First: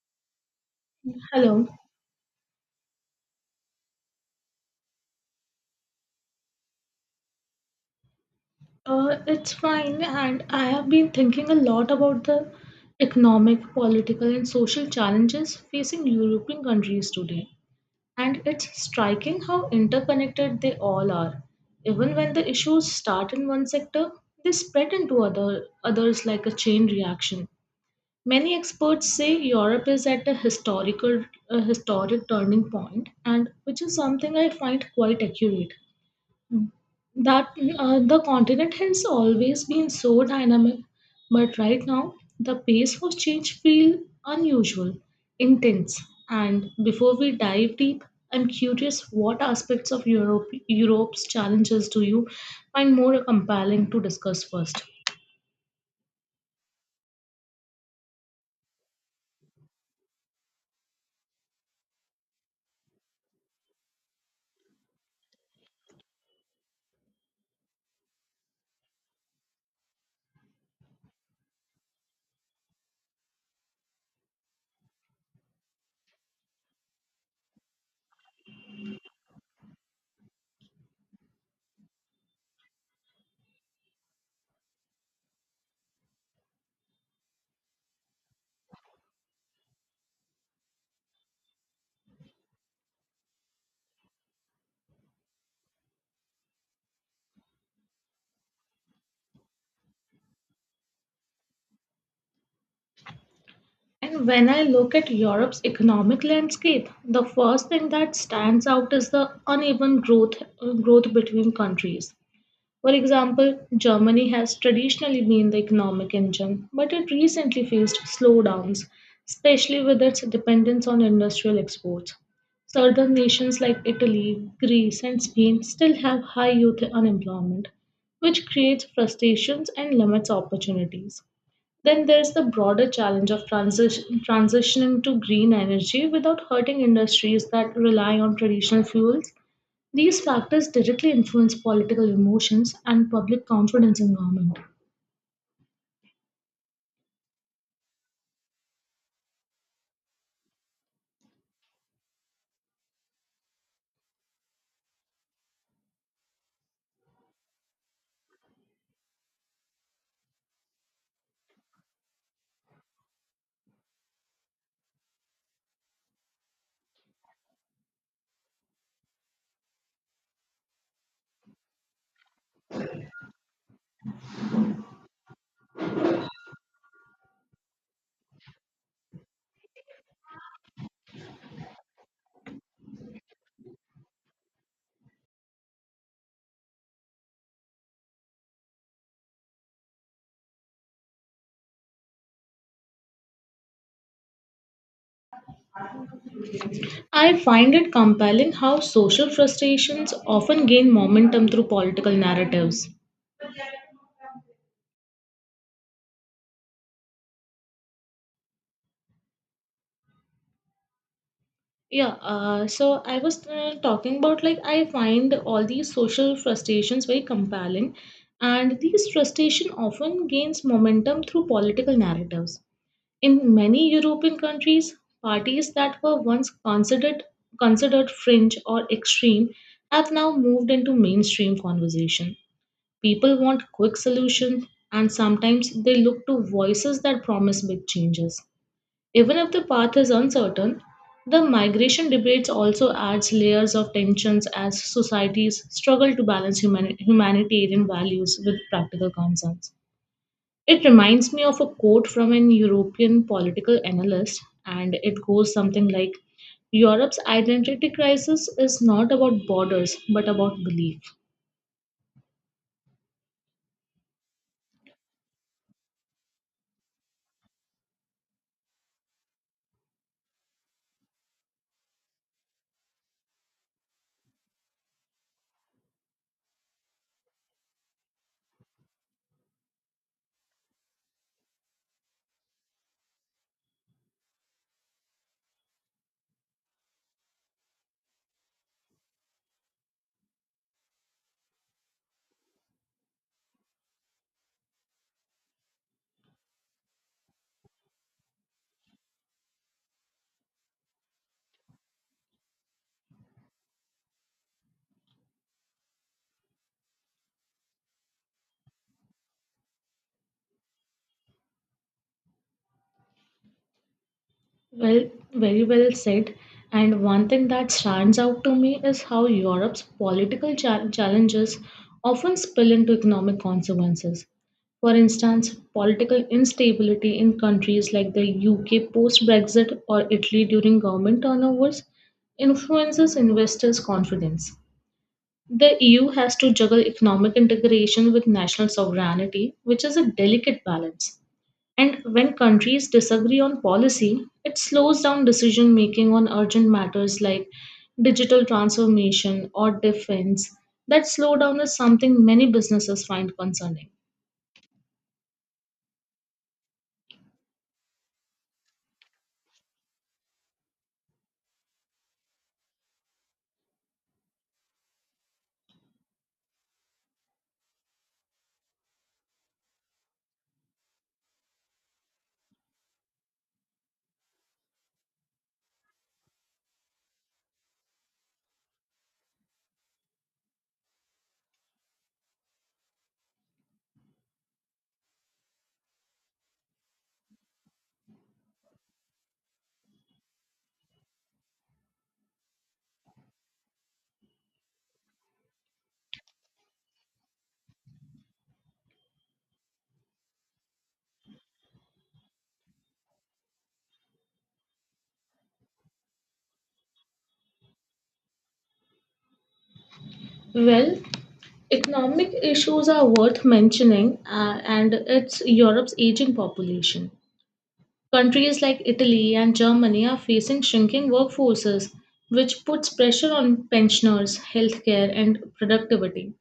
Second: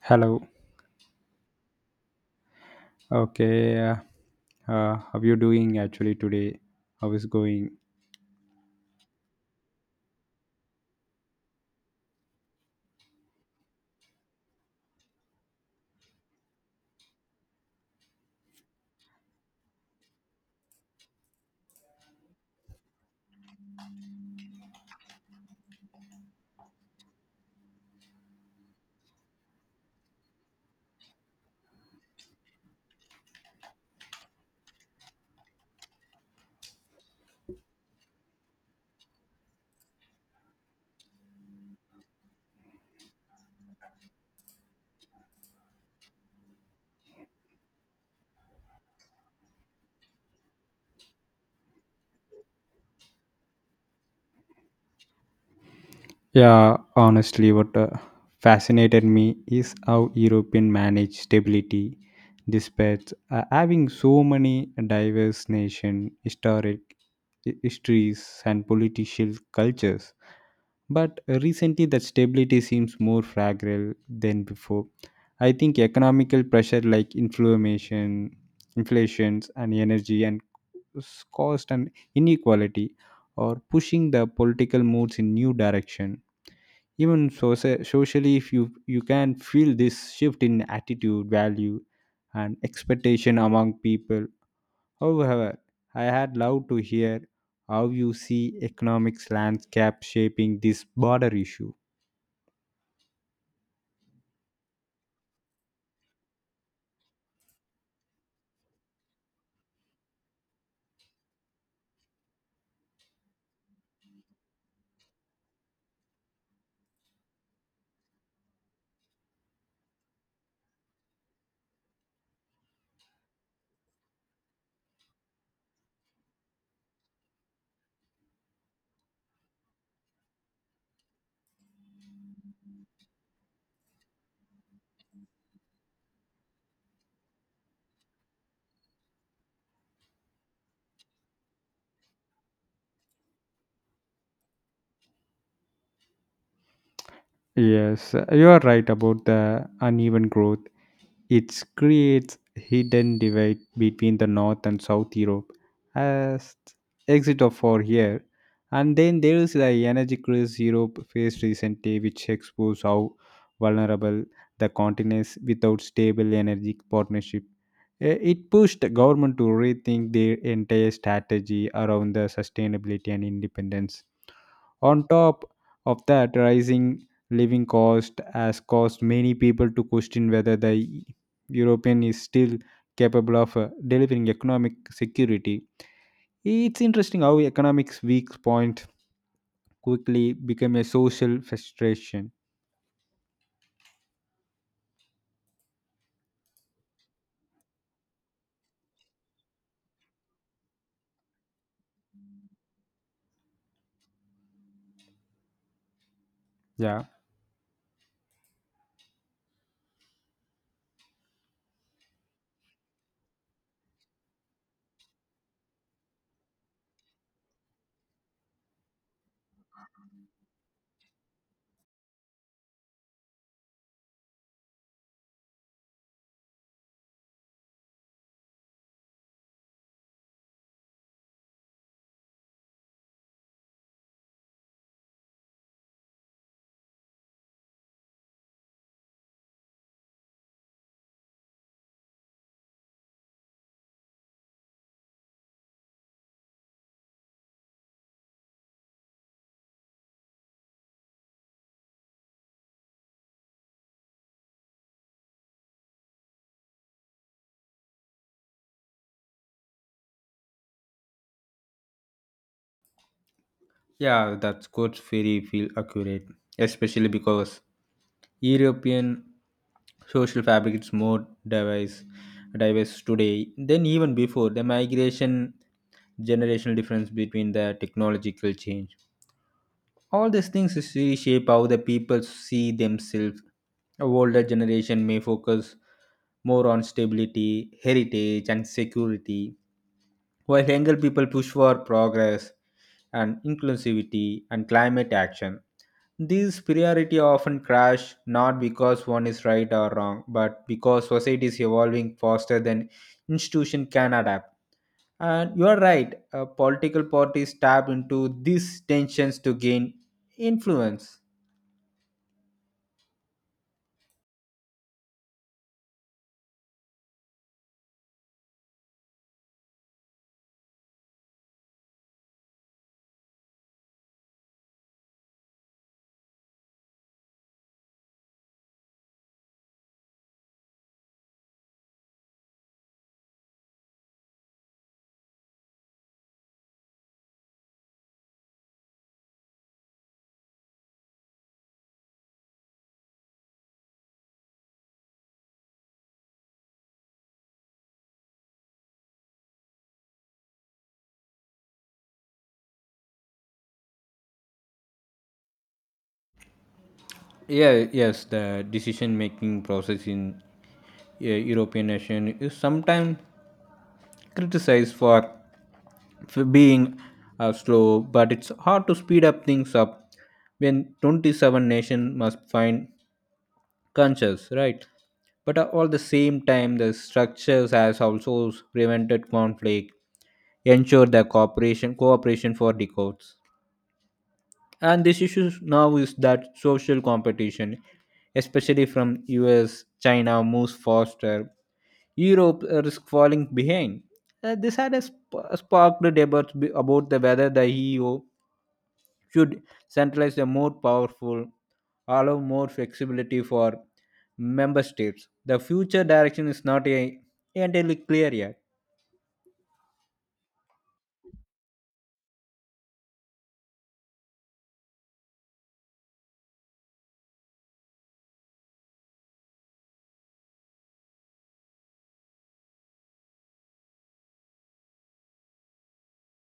Hello. Hello. Okay. How you doing actually today? How is going? It's fine, and I have been thinking a lot about the economic, political, and social challenges facing European countries today. And it's striking how interconnected they all are. Even when the issues start in one sector, they spread into others like a chain reaction. Many experts say Europe is at a historic turning point, and which is something I find quite accurate. That The continent has always been so dynamic, but right now the pace of change feels unusual, intense. And before we dive deep, I'm curious what aspects of Europe's challenges do you find more compelling to discuss first? Yeah, honestly, what fascinated me is how European manage stability, despite having so many diverse nation, historic histories, and political cultures. But recently, that stability seems more fragile than before. I think economical pressure like inflammation, inflations, and energy and s- cost and inequality are pushing the political moods in new direction. Even so, socially, if you can feel this shift in attitude, value, and expectation among people. However, I had loved to hear how you see economics landscape shaping this border issue. And when I look at Europe's economic landscape, the first thing that stands out is the uneven growth growth between countries. For example, Germany has traditionally been the economic engine, but it recently faced slowdowns, especially with its dependence on industrial exports. Southern nations like Italy, Greece, and Spain still have high youth unemployment, which creates frustrations and limits opportunities. Then there's the broader challenge of transitioning to green energy without hurting industries that rely on traditional fuels. These factors directly influence political emotions and public confidence in government. Yes, you are right about the uneven growth. It creates hidden divide between the North and South Europe as exit of for here. And then there is the energy crisis Europe faced recently, which exposes how vulnerable the continent is without stable energy partnership. It pushed the government to rethink their entire strategy around the sustainability and independence on top of that, rising living cost has caused many people to question whether the European is still capable of delivering economic security. It's interesting how economics weak point quickly became a social frustration. I find it compelling how social frustrations often gain momentum through political narratives. Yeah. Yeah, so I was talking about like I find all these social frustrations very compelling, and these frustration often gains momentum through political narratives. In many European countries, parties that were once considered fringe or extreme have now moved into mainstream conversation. People want quick solutions and sometimes they look to voices that promise big changes. Even if the path is uncertain, the migration debates also adds layers of tensions as societies struggle to balance humanitarian values with practical concerns. It reminds me of a quote from an European political analyst, and it goes something like, Europe's identity crisis is not about borders but about belief. Yeah, that's good. Very feel accurate, especially because European social fabric is more diverse, diverse today than even before the migration generational difference between the technological change all these things is reshape how the people see themselves. A older generation may focus more on stability, heritage, and security, while younger people push for progress and inclusivity and climate action. These priority often crash not because one is right or wrong, but because society is evolving faster than institution can adapt. And you are right, political parties tap into these tensions to gain influence. Well, very well said. And one thing that stands out to me is how Europe's challenges often spill into economic consequences. For instance, political instability in countries like the UK post Brexit or Italy during government turnovers influences investors' confidence. The EU has to juggle economic integration with national sovereignty, which is a delicate balance. And when countries disagree on policy, it slows down decision making on urgent matters like digital transformation or defense. That slowdown is something many businesses find concerning. Yeah, yes, the decision making process in European nation is sometimes criticized for being slow, but it's hard to speed up things up when 27 nation must find conscious right but all the same time the structures has also prevented conflict ensured the cooperation for decades and this issue now is that social competition especially from us china moves faster europe risk falling behind. This had a sparked debates about the whether the eu should centralize the more powerful, allow more flexibility for member states. The future direction is not a, entirely clear yet. Well, economic issues are worth mentioning, and it's Europe's aging population. Countries like Italy and Germany are facing shrinking workforces, which puts pressure on pensioners, healthcare, and productivity.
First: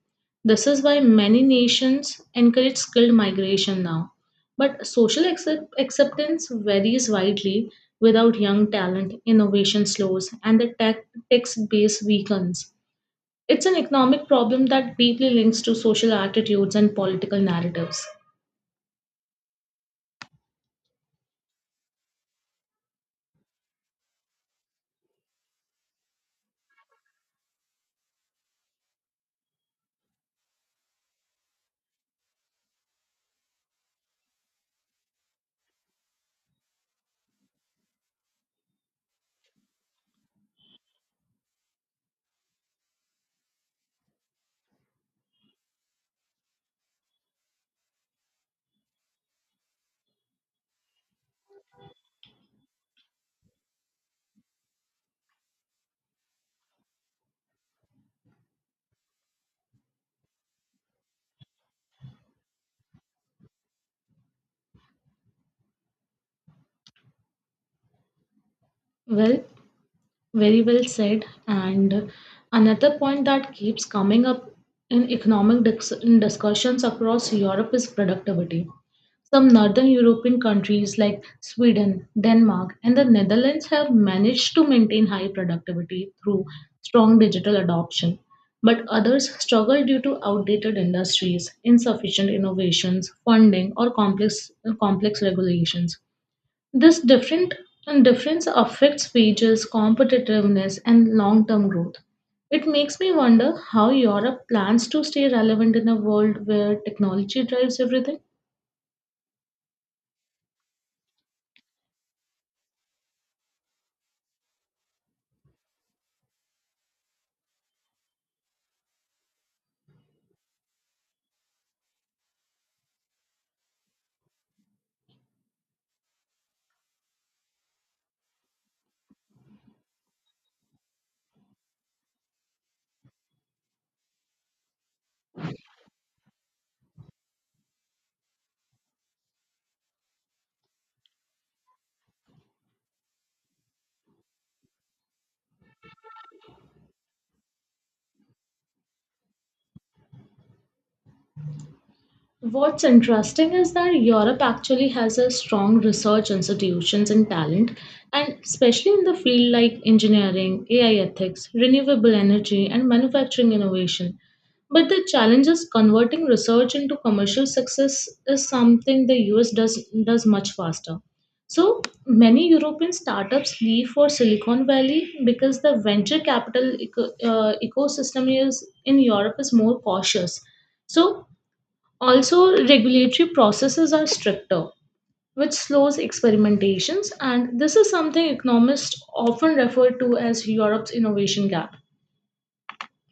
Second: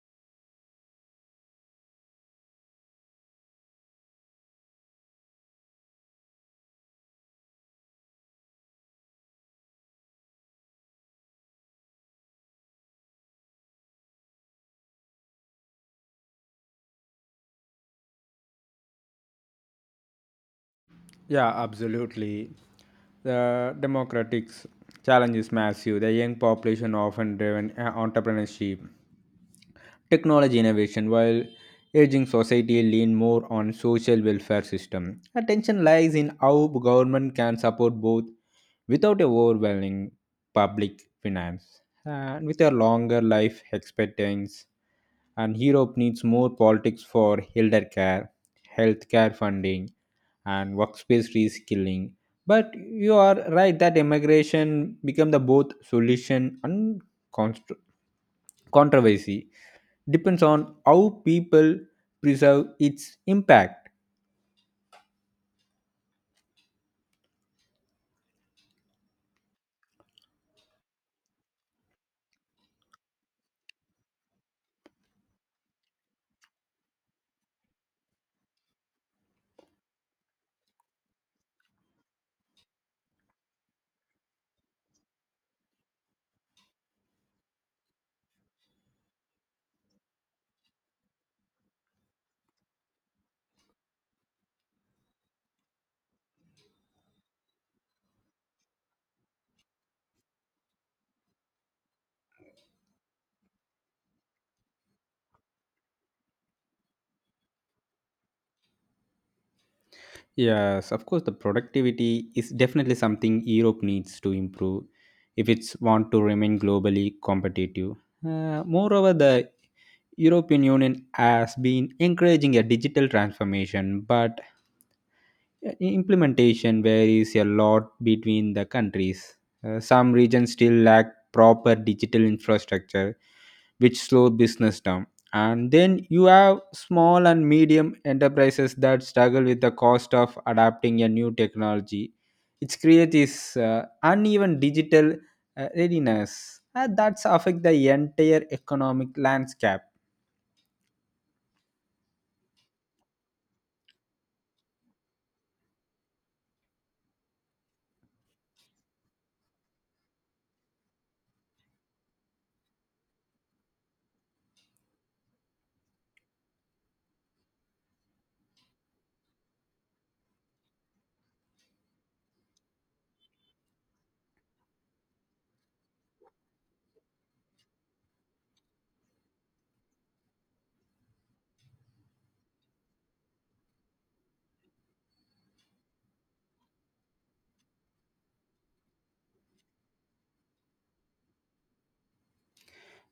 This is why many nations encourage skilled migration now. But social acceptance varies widely. Without young talent, innovation slows and the tax base weakens. It's an economic problem that deeply links to social attitudes and political narratives. Yeah, absolutely. The democratic challenge is massive. The young population often driven entrepreneurship Technology innovation, while aging society lean more on social welfare system, attention lies in how government can support both without overwhelming public finance and with a longer life expectancy. And Europe needs more politics for elder care, healthcare funding, and workspace reskilling. But you are right that immigration become the both solution and constr- controversy depends on how people preserve its impact. Well, very well said. And another point that keeps coming up in in discussions across Europe is productivity. Some northern European countries like Sweden, Denmark, and the Netherlands have managed to maintain high productivity through strong digital adoption, but others struggle due to outdated industries, insufficient innovations, funding, or complex regulations. This different difference affects wages, competitiveness, and long-term growth. It makes me wonder how Europe plans to stay relevant in a world where technology drives everything. Yes, of course, the productivity is definitely something Europe needs to improve if it's want to remain globally competitive. Moreover, the European Union has been encouraging a digital transformation, but implementation varies a lot between the countries. Some regions still lack proper digital infrastructure, which slow business down. And then you have small and medium enterprises that struggle with the cost of adapting a new technology. It creates this uneven digital readiness that's affect the entire economic landscape. What's interesting is that Europe actually has a strong research institutions and talent, and especially in the field like engineering, AI ethics, renewable energy, and manufacturing innovation. But the challenge is converting research into commercial success is something the US does much faster. So many European startups leave for Silicon Valley because the ecosystem is in Europe is more cautious. So also, regulatory processes are stricter, which slows experimentations, and this is something economists often refer to as Europe's innovation gap.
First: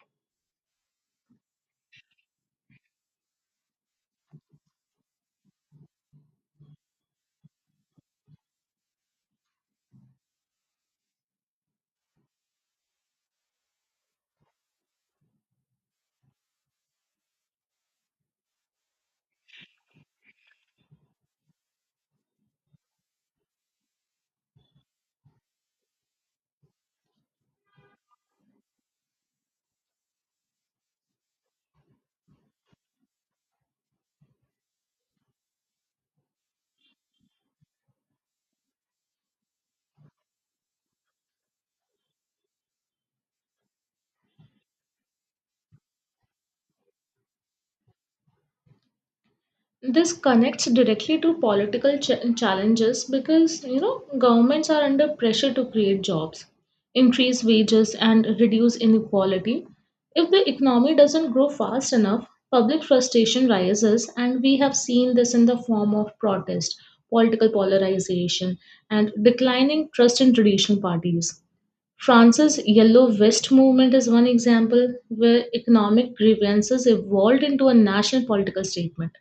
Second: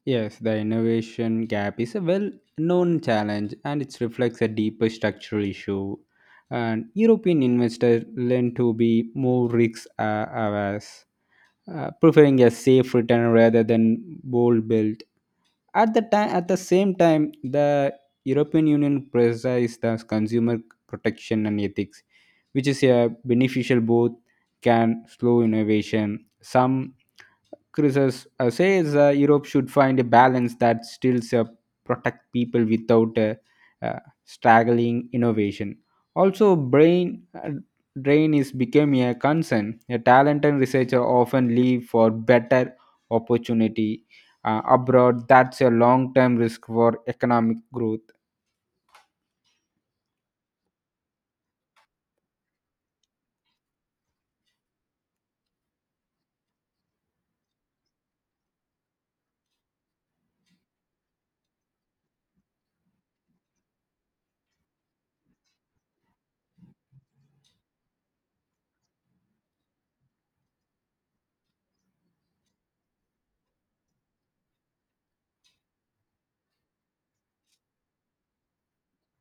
Yes, the innovation gap is a well known challenge and it reflects a deeper structural issue. And European investors learn to be more risk averse, preferring a safe return rather than bold build at the time at the same time the european union presides the consumer protection and ethics which is a beneficial both can slow innovation some critics says europe should find a balance that still protect people without uh, straggling innovation also brain drain is becoming a concern a talent and researcher often leave for better opportunity abroad that's a long term risk for economic growth. This connects directly to challenges because you know governments are under pressure to create jobs, increase wages, and reduce inequality. If the economy doesn't grow fast enough, public frustration rises and we have seen this in the form of protest, political polarization, and declining trust in traditional parties. France's Yellow Vest movement is one example where economic grievances evolved into a national political statement.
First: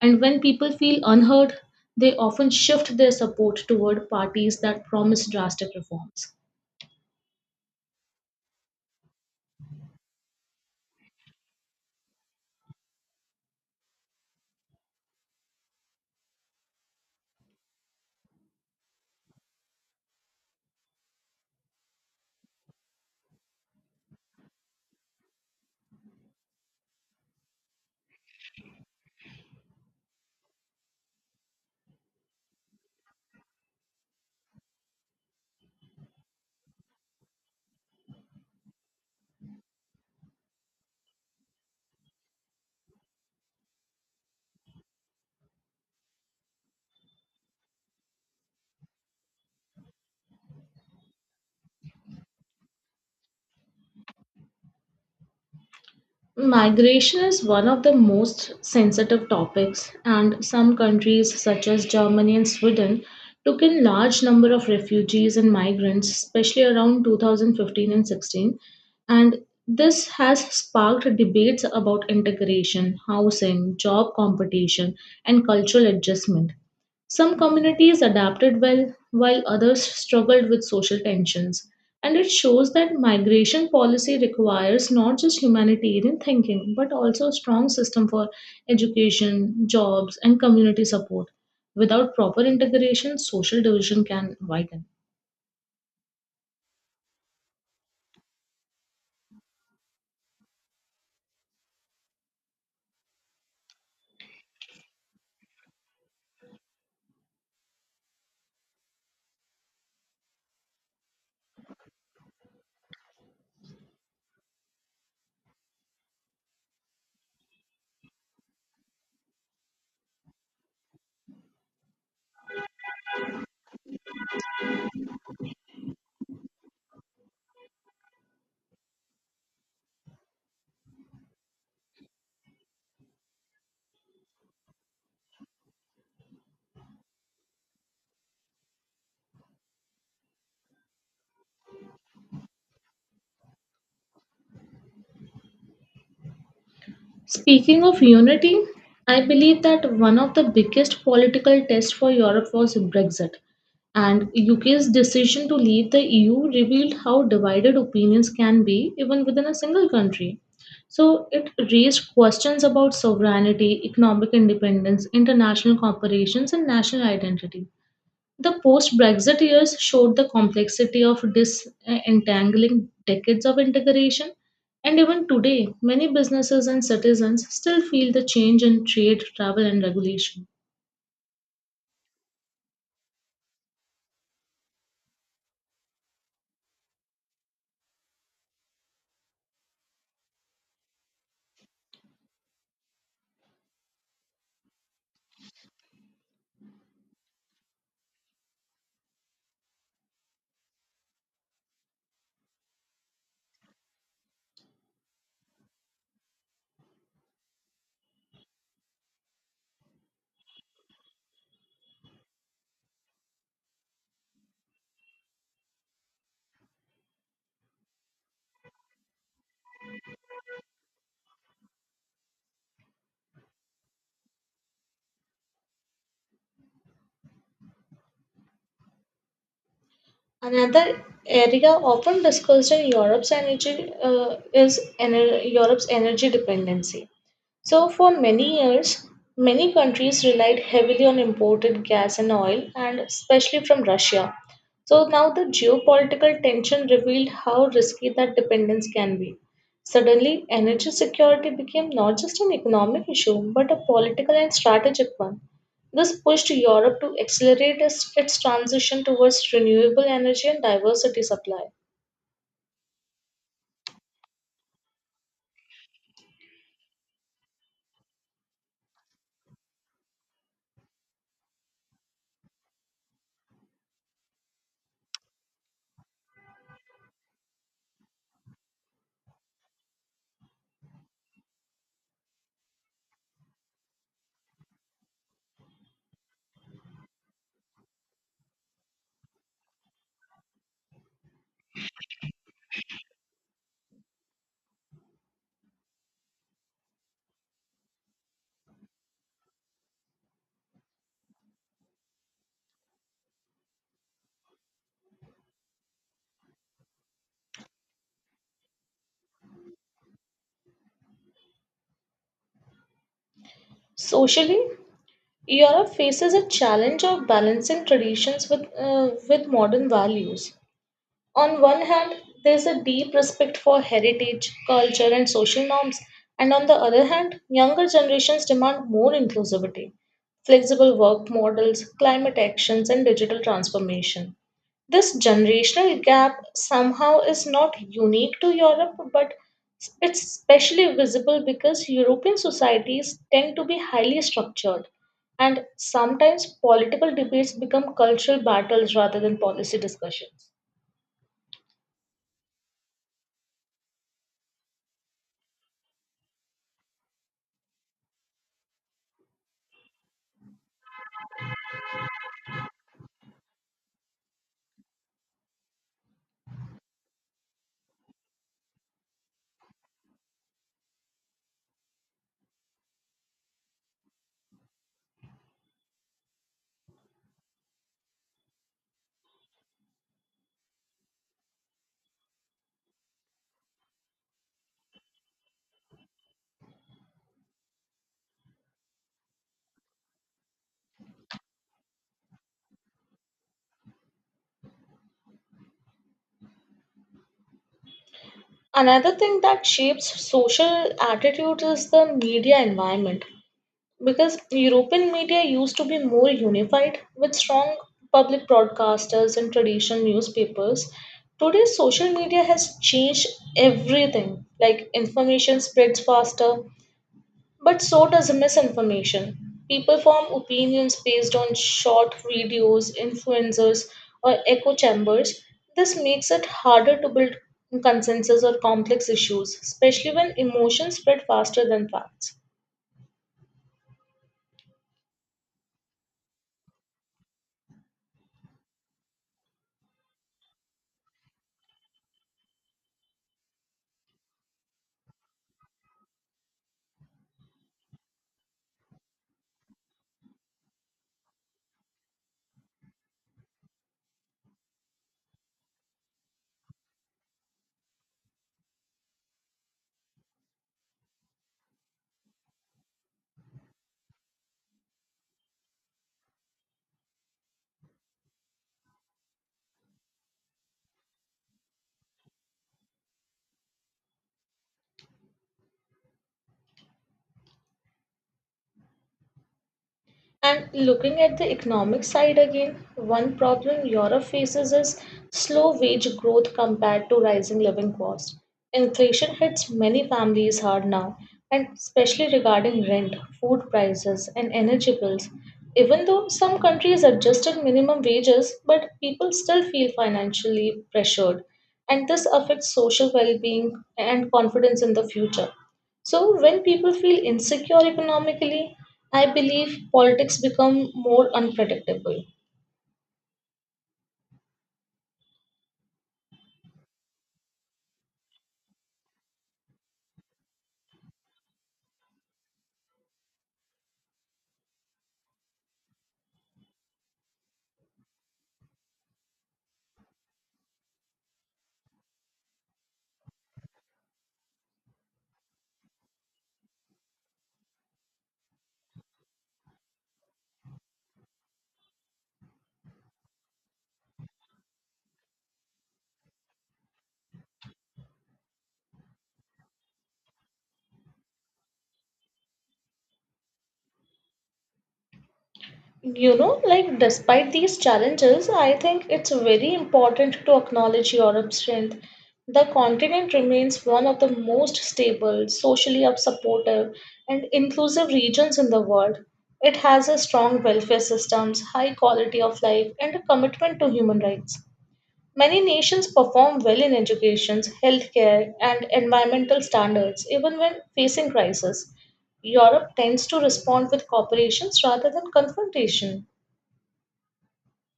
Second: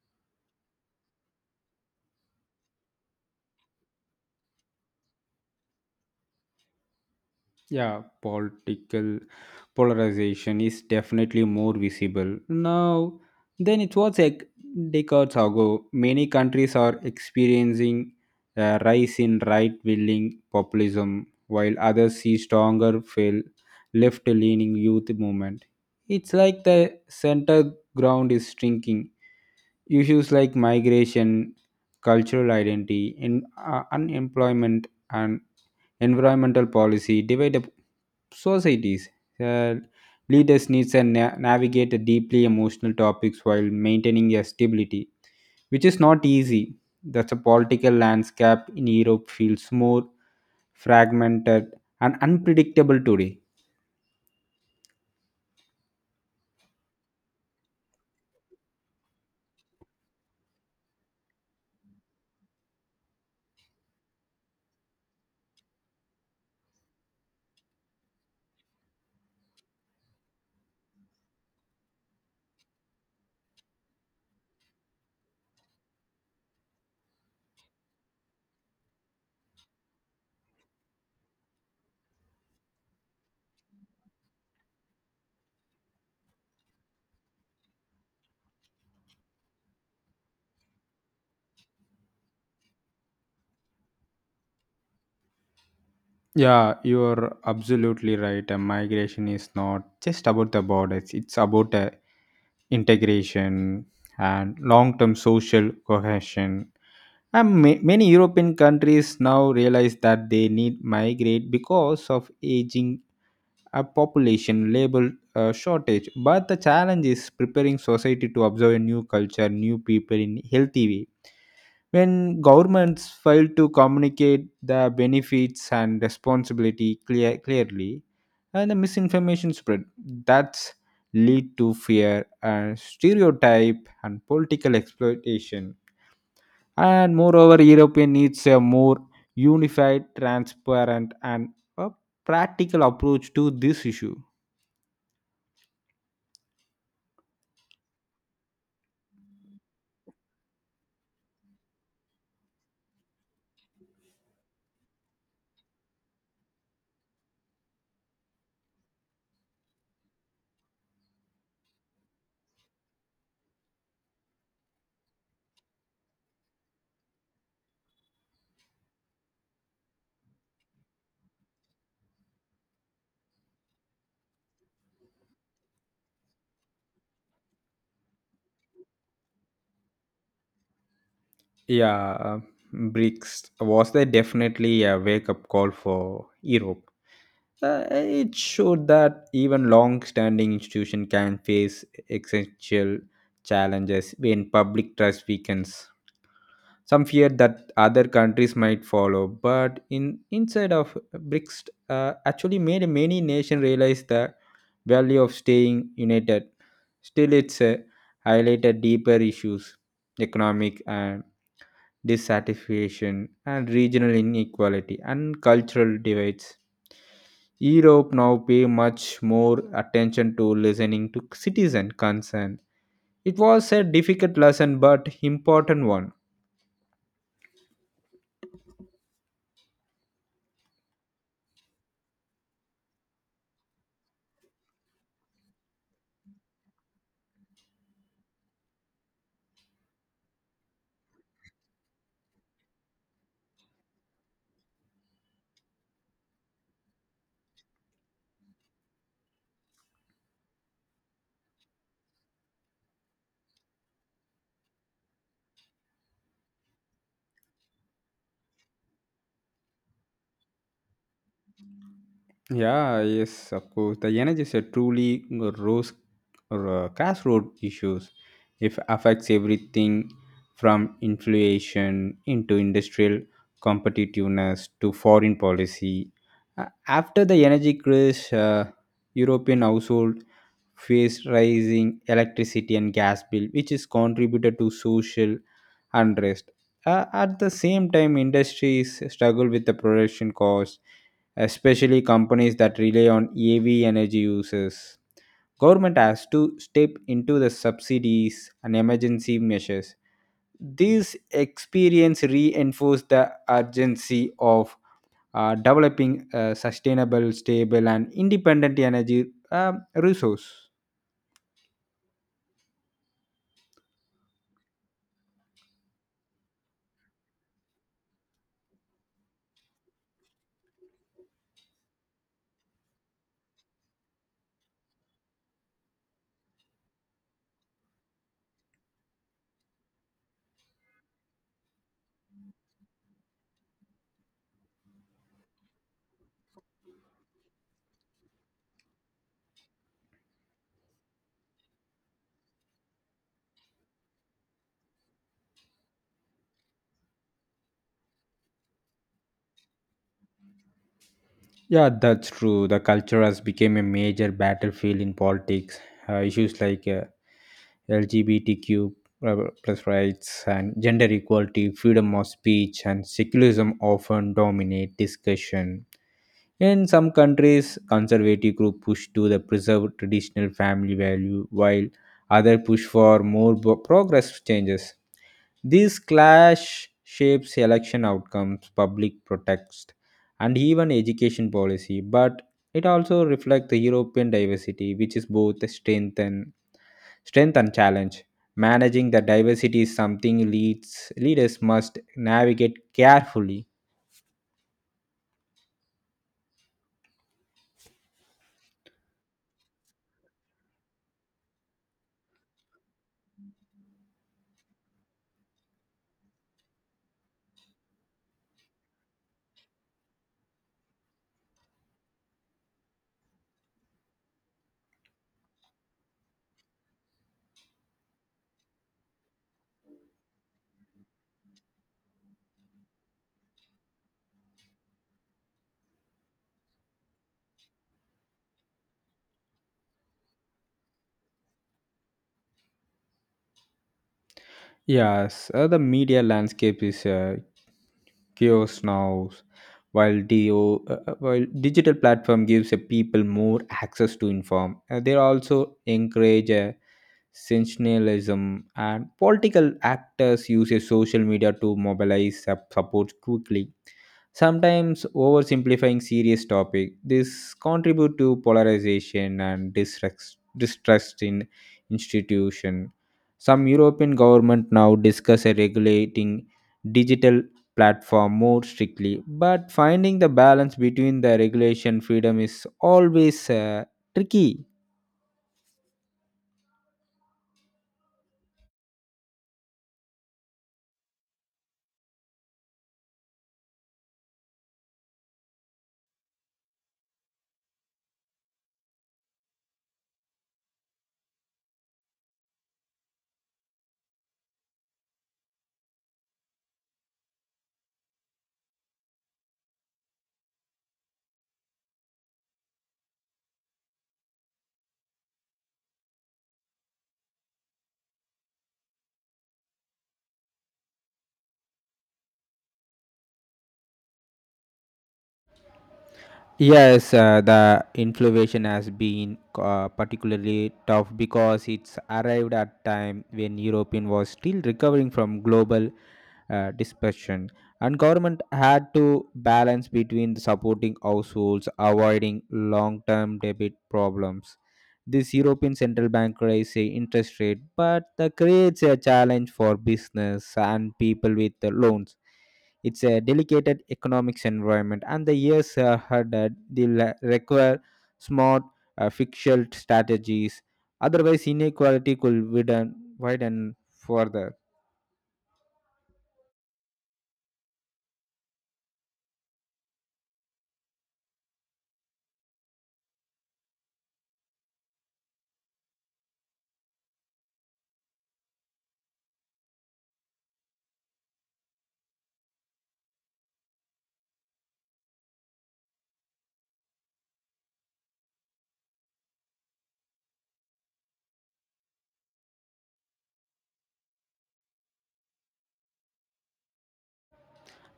And when people feel unheard, they often shift their support toward parties that promise drastic reforms. Yeah, political polarization is definitely more visible now than it was like decades ago many countries are experiencing a rise in right wing populism while others see stronger fail left leaning youth movement. It's like the center ground is shrinking. Issues like migration, cultural identity, unemployment, and environmental policy divide up societies. Uh, Leaders need to navigate the deeply emotional topics while maintaining their stability, which is not easy. That's a political landscape in Europe feels more fragmented and unpredictable today. Migration is one of the most sensitive topics, and some countries, such as Germany and Sweden, took in large number of refugees and migrants, especially around 2015 and 16. And this has sparked debates about integration, housing, job competition, and cultural adjustment. Some communities adapted well, while others struggled with social tensions. And it shows that migration policy requires not just humanitarian thinking, but also a strong system for education, jobs, and community support. Without proper integration, social division can widen. Yeah, you're absolutely right. And migration is not just about the borders, it's about a integration and long-term social cohesion. And many European countries now realize that they need migrate because of aging a population labor shortage. But the challenge is preparing society to observe a new culture, new people in healthy way. When governments fail to communicate the benefits and responsibility clearly, and the misinformation spread, that's lead to fear and stereotype and political exploitation. And moreover, European needs a more unified, transparent, and a practical approach to this issue. Speaking of unity, I believe that one of the biggest political tests for Europe was Brexit, and UK's decision to leave the EU revealed how divided opinions can be even within a single country. So it raised questions about sovereignty, economic independence, international corporations, and national identity. The post Brexit years showed the complexity of disentangling decades of integration, and even today, many businesses and citizens still feel the change in trade, travel, and regulation. Yeah, BRICS was there definitely a wake up call for Europe. It showed that even long-standing institutions can face existential challenges when public trust weakens. Some feared that other countries might follow, but in inside of BRICS, actually made many nations realize the value of staying united. Still, it's highlighted deeper issues, economic and dissatisfaction, and regional inequality and cultural divides. Europe now pay much more attention to listening to citizen concern. It was a difficult lesson but important one. Another area often discussed in Europe's energy dependency. So, for many years, many countries relied heavily on imported gas and oil, and especially from Russia. So, now the geopolitical tension revealed how risky that dependence can be. Suddenly, energy security became not just an economic issue, but a political and strategic one. This pushed Europe to accelerate its transition towards renewable energy and diversity supply. Yeah, yes, of course. The energy is a truly rose or crossroad issues. It affects everything from inflation into industrial competitiveness to foreign policy. After the energy crash, European household faced rising electricity and gas bill, which is contributed to social unrest. At the same time, industries struggle with the production costs especially companies that rely on EV energy uses. Government has to step into the subsidies and emergency measures. These experience reinforce the urgency of developing a sustainable, stable, and independent energy resource. Socially, Europe faces a challenge of balancing traditions with modern values. On one hand, there is a deep respect for heritage, culture, and social norms, and on the other hand, younger generations demand more inclusivity, flexible work models, climate actions, and digital transformation. This generational gap somehow is not unique to Europe, but it's especially visible because European societies tend to be highly structured, and sometimes political debates become cultural battles rather than policy discussions. Yeah, that's true. The culture has become a major battlefield in politics. Issues like LGBTQ plus rights and gender equality, freedom of speech, and secularism often dominate discussion. In some countries, conservative groups push to the preserve traditional family value, while others push for more progress changes. This clash shapes election outcomes, public protest, and even education policy, but it also reflects the European diversity, which is both a strength and strength and challenge. Managing the diversity is something leaders must navigate carefully. Another thing that shapes social attitudes is the media environment because European media used to be more unified with strong public broadcasters and traditional newspapers. Today, social media has changed everything. Like information spreads faster, but so does misinformation. People form opinions based on short videos, influencers, or echo chambers. This makes it harder to build consensus or complex issues, especially when emotions spread faster than facts. Yes, the media landscape is chaos now. While digital platform gives people more access to inform, they also encourage sensationalism and political actors use social media to mobilize support quickly. Sometimes oversimplifying serious topic this contribute to polarization and distrust in institution. Some european government now discuss a regulating digital platform more strictly but finding the balance between the regulation freedom is always tricky. And looking at the economic side again, one problem Europe faces is slow wage growth compared to rising living costs. Inflation hits many families hard now, and especially regarding rent, food prices, and energy bills. Even though some countries adjusted minimum wages, but people still feel financially pressured, and this affects social well being and confidence in the future. So when people feel insecure economically, I believe politics become more unpredictable. Yes, the inflation has been particularly tough because it's arrived at time when European was still recovering from global dispersion, and government had to balance between supporting households, avoiding long-term debt problems. This European Central Bank raised the interest rate, but that creates a challenge for business and people with the loans it's a delicate economics environment, and the years ahead will require smart fiscal strategies. Otherwise, inequality could widen further. You know, like despite these challenges, I think it's very important to acknowledge Europe's strength. The continent remains one of the most stable, socially supportive, and inclusive regions in the world. It has a strong welfare systems, high quality of life, and a commitment to human rights. Many nations perform well in education, healthcare, and environmental standards, even when facing crisis. Europe tends to respond with cooperations rather than confrontation.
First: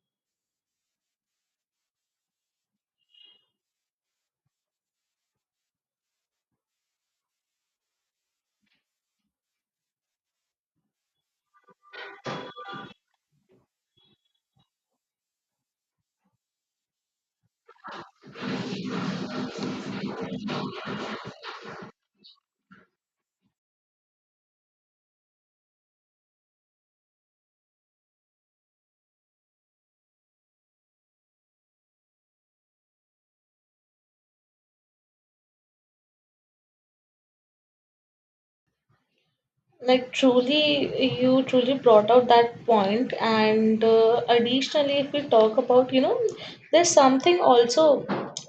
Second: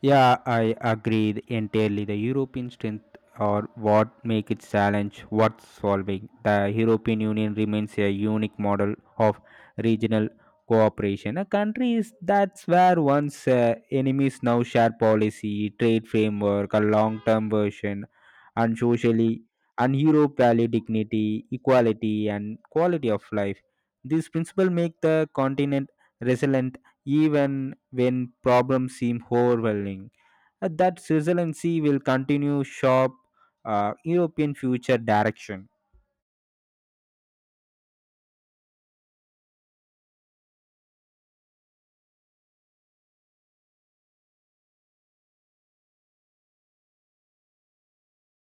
Yeah, I agree entirely. The European strength or what make its challenge worth solving. The European Union remains a unique model of regional cooperation. A country is that's where once enemies now share policy, trade framework, a long-term version, and socially and Europe value dignity, equality, and quality of life. These principles make the continent resilient even when problems seem overwhelming. That resiliency will continue sharp European future direction. Like truly you truly brought out that point. And additionally, if we talk about you know there's something also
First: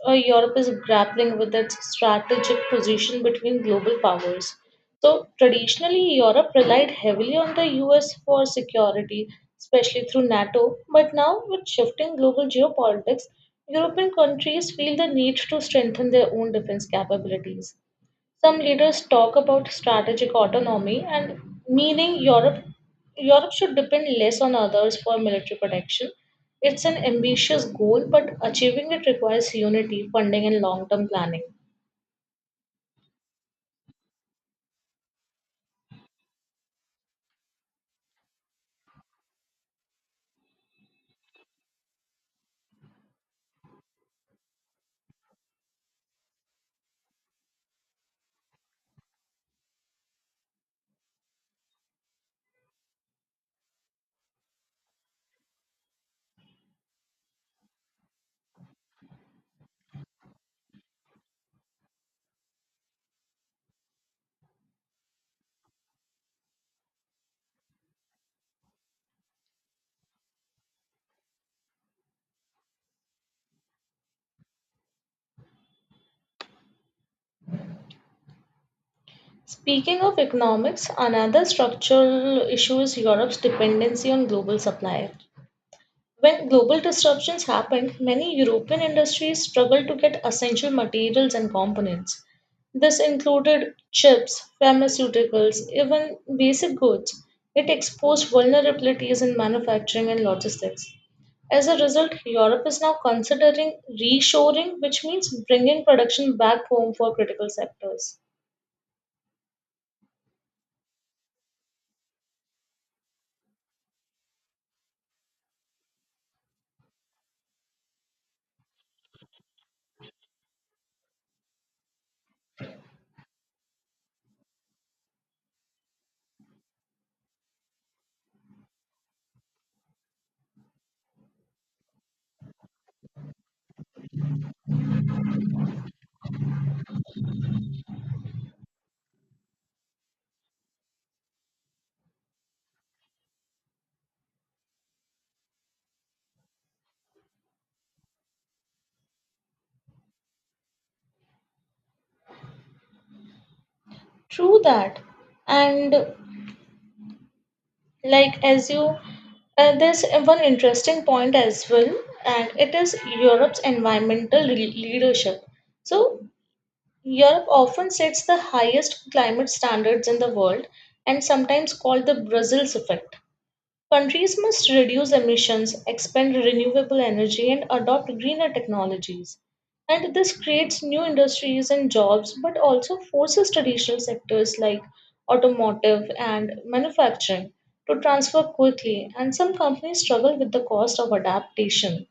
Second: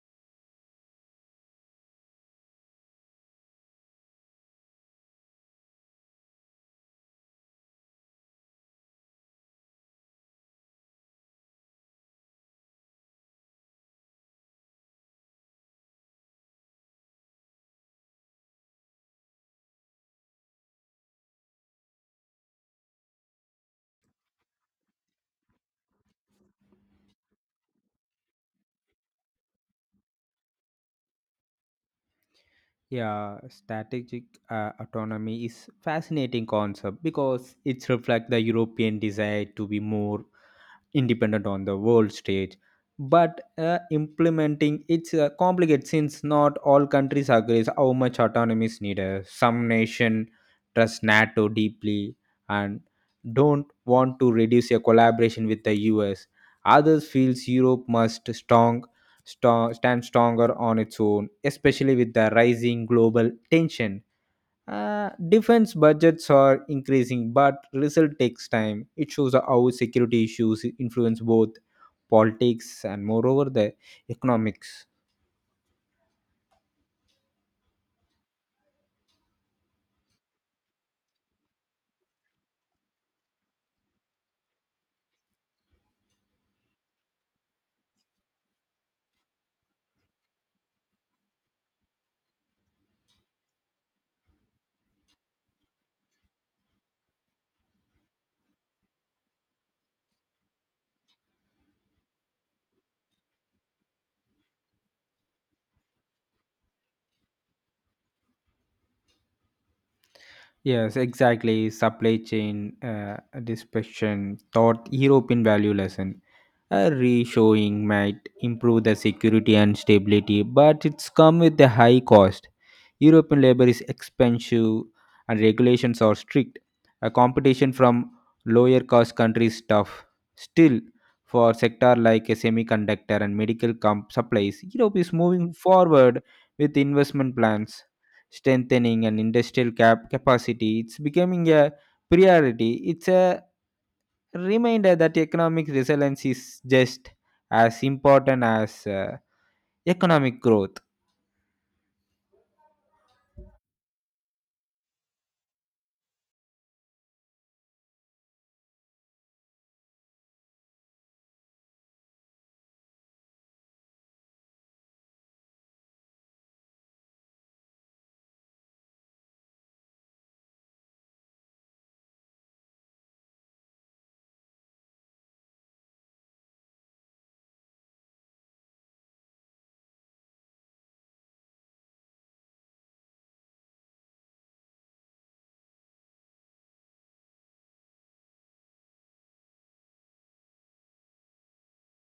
Europe is grappling with its strategic position between global powers. So traditionally Europe relied heavily on the US for security, especially through NATO, but now with shifting global geopolitics, European countries feel the need to strengthen their own defense capabilities. Some leaders talk about strategic autonomy and meaning Europe should depend less on others for military protection. It's an ambitious goal, but achieving it requires unity, funding, and long term planning. Yeah, strategic autonomy is fascinating concept because it reflects the European desire to be more independent on the world stage but implementing it's complicated since not all countries agree how much autonomy is needed some nation trust nato deeply and don't want to reduce a collaboration with the us others feels europe must strong strong stand stronger on its own especially with the rising global tension. Defense budgets are increasing, but result takes time. It shows how security issues influence both politics and, moreover, the economics. Speaking of economics, another structural issue is Europe's dependency on global supply. When global disruptions happened, many European industries struggled to get essential materials and components. This included chips, pharmaceuticals, even basic goods. It exposed vulnerabilities in manufacturing and logistics. As a result, Europe is now considering reshoring, which means bringing production back home for critical sectors. Yes, exactly. Supply chain dispersion taught European value lesson. A reshowing might improve the security and stability, but it's come with a high cost. European labor is expensive and regulations are strict. A competition from lower cost countries is tough. Still, for sector like a semiconductor and medical supplies, Europe is moving forward with investment plans strengthening and industrial capacity. It's becoming a priority. It's a reminder that economic resilience is just as important as economic growth. True that. And like as you there's one interesting point as well, and it is Europe's leadership. So Europe often sets the highest climate standards in the world, and sometimes called the Brussels effect. Countries must reduce emissions, expand renewable energy, and adopt greener technologies. And this creates new industries and jobs, but also forces traditional sectors like automotive and manufacturing to transfer quickly. And some companies struggle with the cost of adaptation.